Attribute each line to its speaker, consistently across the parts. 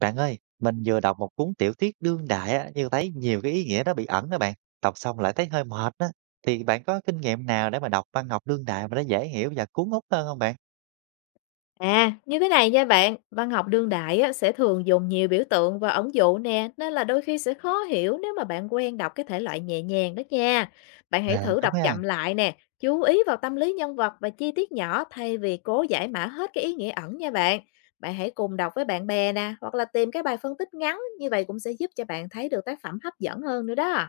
Speaker 1: Bạn ơi, mình vừa đọc một cuốn tiểu thuyết đương đại á, nhưng thấy nhiều cái ý nghĩa nó bị ẩn đó bạn. Đọc xong lại thấy hơi mệt đó. Thì bạn có kinh nghiệm nào để mà đọc văn học đương đại mà nó dễ hiểu và cuốn hút hơn không bạn?
Speaker 2: À, như thế này nha bạn, văn học đương đại á, sẽ thường dùng nhiều biểu tượng và ẩn dụ nè, nên là đôi khi sẽ khó hiểu nếu mà bạn quen đọc cái thể loại nhẹ nhàng đó nha. Bạn hãy
Speaker 1: À
Speaker 2: thử đọc
Speaker 1: đúng ha.
Speaker 2: chậm lại nè, chú ý vào tâm lý nhân vật và chi tiết nhỏ thay vì cố giải mã hết cái ý nghĩa ẩn nha bạn. Bạn hãy cùng đọc với bạn bè nè, hoặc là tìm cái bài phân tích ngắn, như vậy cũng sẽ giúp cho bạn thấy được tác phẩm hấp dẫn hơn nữa đó.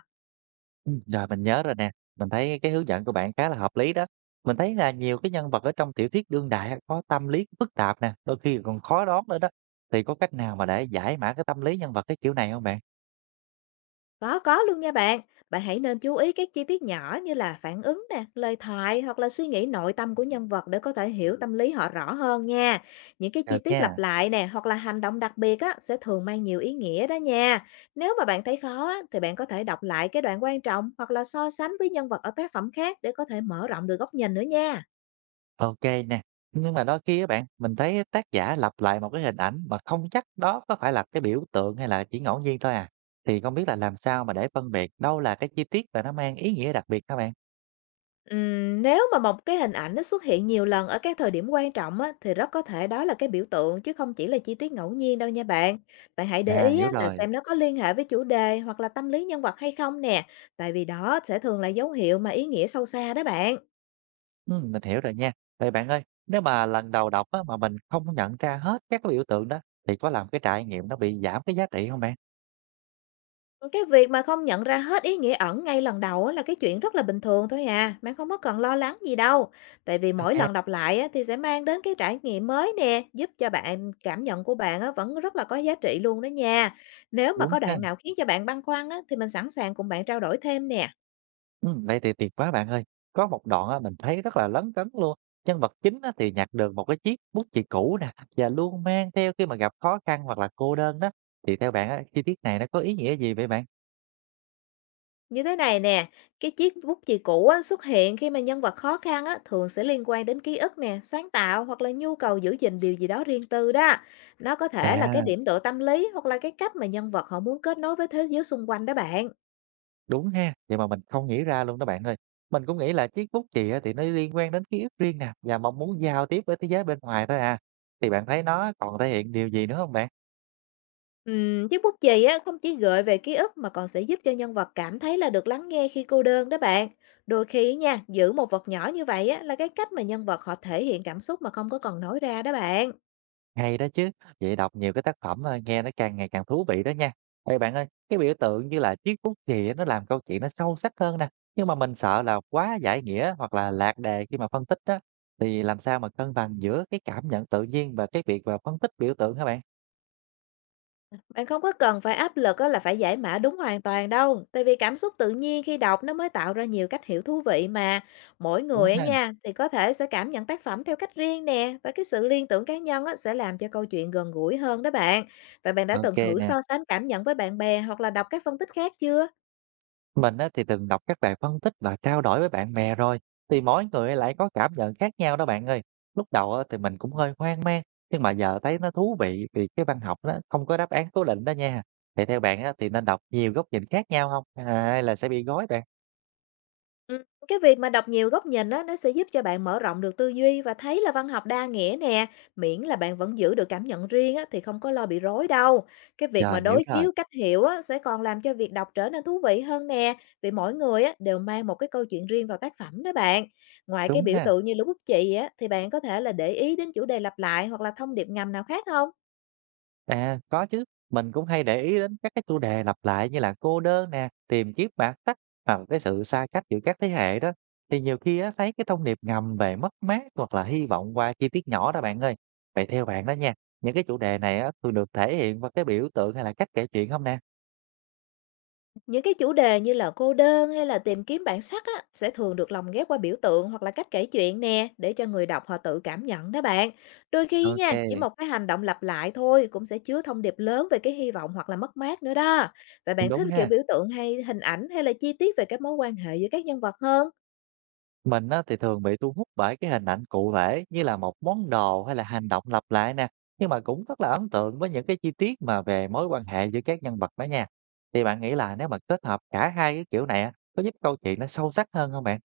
Speaker 1: Ừ, rồi mình nhớ rồi nè. Mình thấy cái hướng dẫn của bạn khá là hợp lý đó. Mình thấy là nhiều cái nhân vật ở trong tiểu thuyết đương đại á, có tâm lý phức tạp nè, đôi khi còn khó đoán nữa đó. Thì có cách nào mà để giải mã cái tâm lý nhân vật cái kiểu này không bạn?
Speaker 2: Có luôn nha bạn. Bạn hãy nên chú ý các chi tiết nhỏ như là phản ứng nè, lời thoại hoặc là suy nghĩ nội tâm của nhân vật để có thể hiểu tâm lý họ rõ hơn nha. Những cái chi
Speaker 1: Được
Speaker 2: tiết lặp
Speaker 1: nha.
Speaker 2: lại nè hoặc là hành động đặc biệt á sẽ thường mang nhiều ý nghĩa đó nha. Nếu mà bạn thấy khó á, thì bạn có thể đọc lại cái đoạn quan trọng hoặc là so sánh với nhân vật ở tác phẩm khác để có thể mở rộng được góc nhìn nữa nha.
Speaker 1: OK nè. Nhưng mà đôi khi các bạn, mình thấy tác giả lặp lại một cái hình ảnh mà không chắc đó có phải là cái biểu tượng hay là chỉ ngẫu nhiên thôi à. Thì không biết là làm sao mà để phân biệt đâu là cái chi tiết và nó mang ý nghĩa đặc biệt các bạn?
Speaker 2: Nếu mà một cái hình ảnh nó xuất hiện nhiều lần ở các thời điểm quan trọng á, thì rất có thể đó là cái biểu tượng chứ không chỉ là chi tiết ngẫu nhiên đâu nha bạn. Bạn hãy để
Speaker 1: À,
Speaker 2: ý á,
Speaker 1: hiểu
Speaker 2: là
Speaker 1: rồi.
Speaker 2: xem nó có liên hệ với chủ đề hoặc là tâm lý nhân vật hay không nè, tại vì đó sẽ thường là dấu hiệu mà ý nghĩa sâu xa đó bạn.
Speaker 1: Mình hiểu rồi nha. Vậy bạn ơi, nếu mà lần đầu đọc á, mà mình không nhận ra hết các cái biểu tượng đó, thì có làm cái trải nghiệm nó bị giảm cái giá trị không bạn?
Speaker 2: Cái việc mà không nhận ra hết ý nghĩa ẩn ngay lần đầu á là cái chuyện rất là bình thường thôi à, bạn không có cần lo lắng gì đâu. Tại vì mỗi
Speaker 1: OK,
Speaker 2: lần đọc lại á, thì sẽ mang đến cái trải nghiệm mới nè, giúp cho bạn cảm nhận của bạn á, vẫn rất là có giá trị luôn đó nha. Nếu mà
Speaker 1: đúng
Speaker 2: có
Speaker 1: ha.
Speaker 2: đoạn nào khiến cho bạn băn khoăn á, thì mình sẵn sàng cùng bạn trao đổi thêm nè.
Speaker 1: Vậy thì tuyệt quá bạn ơi. Có một đoạn á, mình thấy rất là lấn cấn luôn. Nhân vật chính á, thì nhặt được một cái chiếc bút chì cũ nè và luôn mang theo khi mà gặp khó khăn hoặc là cô đơn đó. Thì theo bạn á, chi tiết này nó có ý nghĩa gì vậy bạn?
Speaker 2: Như thế này nè, cái chiếc bút chì cũ á, xuất hiện khi mà nhân vật khó khăn á, thường sẽ liên quan đến ký ức nè, sáng tạo hoặc là nhu cầu giữ gìn điều gì đó riêng tư đó. Nó có thể là cái
Speaker 1: À,
Speaker 2: điểm tựa tâm lý hoặc là cái cách mà nhân vật họ muốn kết nối với thế giới xung quanh đó bạn.
Speaker 1: đúng ha. Vậy mà mình không nghĩ ra luôn đó bạn ơi. Mình cũng nghĩ là chiếc bút chì á, thì nó liên quan đến ký ức riêng nè và mong muốn giao tiếp với thế giới bên ngoài thôi à. Thì bạn thấy nó còn thể hiện điều gì nữa không bạn?
Speaker 2: Chiếc bút chì á, không chỉ gợi về ký ức mà còn sẽ giúp cho nhân vật cảm thấy là được lắng nghe khi cô đơn đó bạn. Đôi khi nha, giữ một vật nhỏ như vậy á, là cái cách mà nhân vật họ thể hiện cảm xúc mà không có còn nói ra đó bạn.
Speaker 1: Hay đó chứ, vậy đọc nhiều cái tác phẩm, nghe nó càng ngày càng thú vị đó nha. Ê, bạn ơi, cái biểu tượng như là chiếc bút chì á, nó làm câu chuyện nó sâu sắc hơn nè, nhưng mà mình sợ là quá giải nghĩa hoặc là lạc đề khi mà phân tích đó, thì làm sao mà cân bằng giữa cái cảm nhận tự nhiên và cái việc mà phân tích biểu tượng hả bạn?
Speaker 2: Bạn không có cần phải áp lực á là phải giải mã đúng hoàn toàn đâu, tại vì cảm xúc tự nhiên khi đọc nó mới tạo ra nhiều cách hiểu thú vị mà. Mỗi
Speaker 1: Đúng
Speaker 2: người ấy
Speaker 1: ha?
Speaker 2: nha thì có thể sẽ cảm nhận tác phẩm theo cách riêng nè và cái sự liên tưởng cá nhân á sẽ làm cho câu chuyện gần gũi hơn đó bạn. Vậy bạn đã
Speaker 1: Ô
Speaker 2: từng
Speaker 1: kê
Speaker 2: thử
Speaker 1: nè.
Speaker 2: so sánh cảm nhận với bạn bè hoặc là đọc các phân tích khác chưa?
Speaker 1: Mình á, thì từng đọc các bài phân tích và trao đổi với bạn bè rồi, thì mỗi người lại có cảm nhận khác nhau đó bạn ơi. Lúc đầu á, thì mình cũng hơi hoang mang, nhưng mà giờ thấy nó thú vị vì cái văn học nó không có đáp án cố định đó nha. Vậy theo bạn á, thì nên đọc nhiều góc nhìn khác nhau không? À, hay là sẽ bị gói bạn?
Speaker 2: Ừm, cái việc mà đọc nhiều góc nhìn á, nó sẽ giúp cho bạn mở rộng được tư duy và thấy là văn học đa nghĩa nè, miễn là bạn vẫn giữ được cảm nhận riêng á, thì không có lo bị rối đâu. Cái việc mà
Speaker 1: Rồi, hiểu
Speaker 2: đối
Speaker 1: rồi.
Speaker 2: chiếu cách hiểu á, sẽ còn làm cho việc đọc trở nên thú vị hơn nè, vì mỗi người á, đều mang một cái câu chuyện riêng vào tác phẩm đó bạn. Ngoài cái
Speaker 1: Đúng
Speaker 2: biểu
Speaker 1: ha.
Speaker 2: tượng như lũ bút chì á, thì bạn có thể là để ý đến chủ đề lặp lại hoặc là thông điệp ngầm nào khác không?
Speaker 1: À, có chứ, mình cũng hay để ý đến các cái chủ đề lặp lại như là cô đơn nè, tìm kiếm bản sắc hoặc cái sự xa cách giữa các thế hệ đó. Thì nhiều khi á, thấy cái thông điệp ngầm về mất mát hoặc là hy vọng qua chi tiết nhỏ đó bạn ơi. Vậy theo bạn đó nha, những cái chủ đề này á, thường được thể hiện qua cái biểu tượng hay là cách kể chuyện không nè?
Speaker 2: Những cái chủ đề như là cô đơn hay là tìm kiếm bản sắc á, sẽ thường được lồng ghép qua biểu tượng hoặc là cách kể chuyện nè, để cho người đọc họ tự cảm nhận đó bạn. Đôi khi
Speaker 1: OK,
Speaker 2: nha, chỉ một cái hành động lặp lại thôi cũng sẽ chứa thông điệp lớn về cái hy vọng hoặc là mất mát nữa đó. Vậy
Speaker 1: cũng
Speaker 2: bạn
Speaker 1: đúng
Speaker 2: thích kiểu
Speaker 1: ha.
Speaker 2: biểu tượng hay hình ảnh hay là chi tiết về các mối quan hệ giữa các nhân vật hơn?
Speaker 1: Mình á, thì thường bị thu hút bởi cái hình ảnh cụ thể như là một món đồ hay là hành động lặp lại nè. Nhưng mà cũng rất là ấn tượng với những cái chi tiết mà về mối quan hệ giữa các nhân vật đó nha. Thì bạn nghĩ là nếu mà kết hợp cả hai cái kiểu này á, có giúp câu chuyện nó sâu sắc hơn không bạn?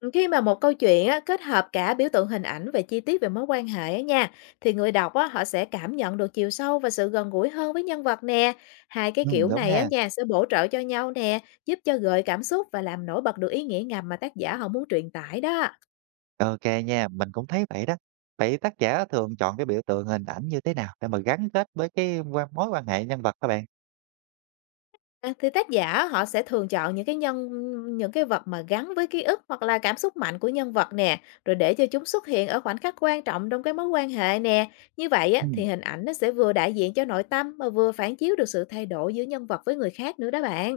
Speaker 2: Khi mà một câu chuyện á, kết hợp cả biểu tượng hình ảnh và chi tiết về mối quan hệ á nha, thì người đọc á, họ sẽ cảm nhận được chiều sâu và sự gần gũi hơn với nhân vật nè. Hai cái
Speaker 1: Ừ,
Speaker 2: kiểu
Speaker 1: đúng
Speaker 2: này á
Speaker 1: ha.
Speaker 2: nha sẽ bổ trợ cho nhau nè, giúp cho gợi cảm xúc và làm nổi bật được ý nghĩa ngầm mà tác giả họ muốn truyền tải đó.
Speaker 1: OK nha, mình cũng thấy vậy đó. Vậy tác giả thường chọn cái biểu tượng hình ảnh như thế nào để mà gắn kết với cái mối quan hệ nhân vật các bạn?
Speaker 2: À, thì tác giả họ sẽ thường chọn những cái vật mà gắn với ký ức hoặc là cảm xúc mạnh của nhân vật nè, rồi để cho chúng xuất hiện ở khoảnh khắc quan trọng trong cái mối quan hệ nè. Như vậy á, thì
Speaker 1: Ừ.
Speaker 2: hình ảnh nó sẽ vừa đại diện cho nội tâm mà vừa phản chiếu được sự thay đổi giữa nhân vật với người khác nữa đó bạn.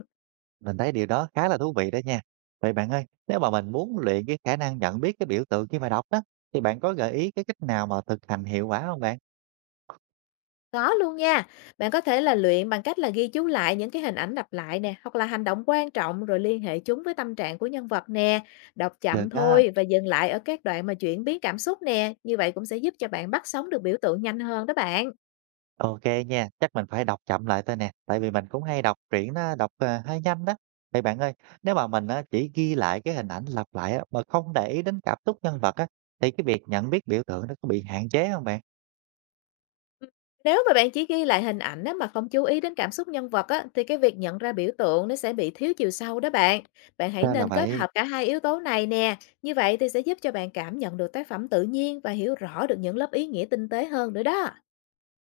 Speaker 1: Mình thấy điều đó khá là thú vị đó nha. Vậy bạn ơi, nếu mà mình muốn luyện cái khả năng nhận biết cái biểu tượng khi mà đọc đó, thì bạn có gợi ý cái cách nào mà thực hành hiệu quả không bạn?
Speaker 2: Có luôn nha. Bạn có thể là luyện bằng cách là ghi chú lại những cái hình ảnh lặp lại nè, hoặc là hành động quan trọng rồi liên hệ chúng với tâm trạng của nhân vật nè. Đọc
Speaker 1: Được
Speaker 2: chậm
Speaker 1: đó.
Speaker 2: thôi và dừng lại ở các đoạn mà chuyển biến cảm xúc nè. Như vậy cũng sẽ giúp cho bạn bắt sống được biểu tượng nhanh hơn đó bạn.
Speaker 1: OK nha, chắc mình phải đọc chậm lại thôi nè, tại vì mình cũng hay đọc truyện đó, đọc hơi nhanh đó. Vậy bạn ơi, nếu mà mình chỉ ghi lại cái hình ảnh lặp lại á, mà không để ý đến cảm xúc nhân vật á, thì cái việc nhận biết biểu tượng nó có bị hạn chế không bạn?
Speaker 2: Ừ, nếu mà bạn chỉ ghi lại hình ảnh á, mà không chú ý đến cảm xúc nhân vật á, thì cái việc nhận ra biểu tượng nó sẽ bị thiếu chiều sâu đó bạn. Bạn hãy
Speaker 1: Ra là
Speaker 2: nên kết
Speaker 1: vậy.
Speaker 2: hợp cả hai yếu tố này nè. Như vậy thì sẽ giúp cho bạn cảm nhận được tác phẩm tự nhiên và hiểu rõ được những lớp ý nghĩa tinh tế hơn nữa đó.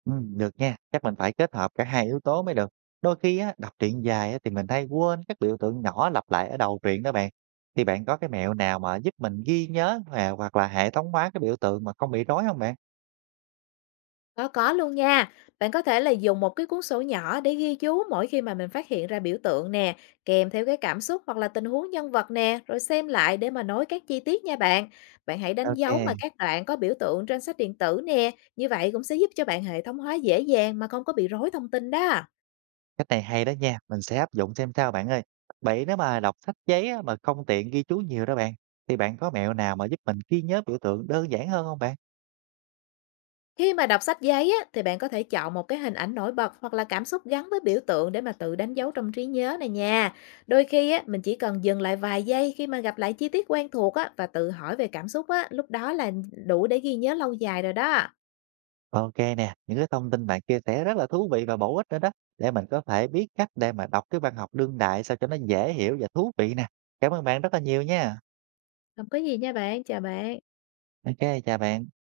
Speaker 1: Được nha, chắc mình phải kết hợp cả hai yếu tố mới được. Đôi khi á, đọc truyện dài á, thì mình hay quên các biểu tượng nhỏ lặp lại ở đầu truyện đó bạn. Thì bạn có cái mẹo nào mà giúp mình ghi nhớ hòa hoặc là hệ thống hóa cái biểu tượng mà không bị rối không bạn?
Speaker 2: Có luôn nha. Bạn có thể là dùng một cái cuốn sổ nhỏ để ghi chú mỗi khi mà mình phát hiện ra biểu tượng nè, kèm theo cái cảm xúc hoặc là tình huống nhân vật nè, rồi xem lại để mà nối các chi tiết nha bạn. Bạn hãy đánh dấu mà
Speaker 1: OK,
Speaker 2: các đoạn có biểu tượng trên sách điện tử nè, như vậy cũng sẽ giúp cho bạn hệ thống hóa dễ dàng mà không có bị rối thông tin đó.
Speaker 1: cách này hay đó nha, mình sẽ áp dụng xem sao bạn ơi. Vậy nếu mà đọc sách giấy á, mà không tiện ghi chú nhiều đó bạn, thì bạn có mẹo nào mà giúp mình ghi nhớ biểu tượng đơn giản hơn không bạn?
Speaker 2: Khi mà đọc sách giấy á, thì bạn có thể chọn một cái hình ảnh nổi bật hoặc là cảm xúc gắn với biểu tượng để mà tự đánh dấu trong trí nhớ này nha. Đôi khi á, mình chỉ cần dừng lại vài giây khi mà gặp lại chi tiết quen thuộc á, và tự hỏi về cảm xúc á, lúc đó là đủ để ghi nhớ lâu dài rồi đó.
Speaker 1: OK nè, những cái thông tin bạn chia sẻ rất là thú vị và bổ ích nữa đó, để mình có thể biết cách để mà đọc cái văn học đương đại sao cho nó dễ hiểu và thú vị nè. Cảm ơn bạn rất là nhiều nha.
Speaker 2: Không có gì nha bạn, chào bạn.
Speaker 1: OK, chào bạn.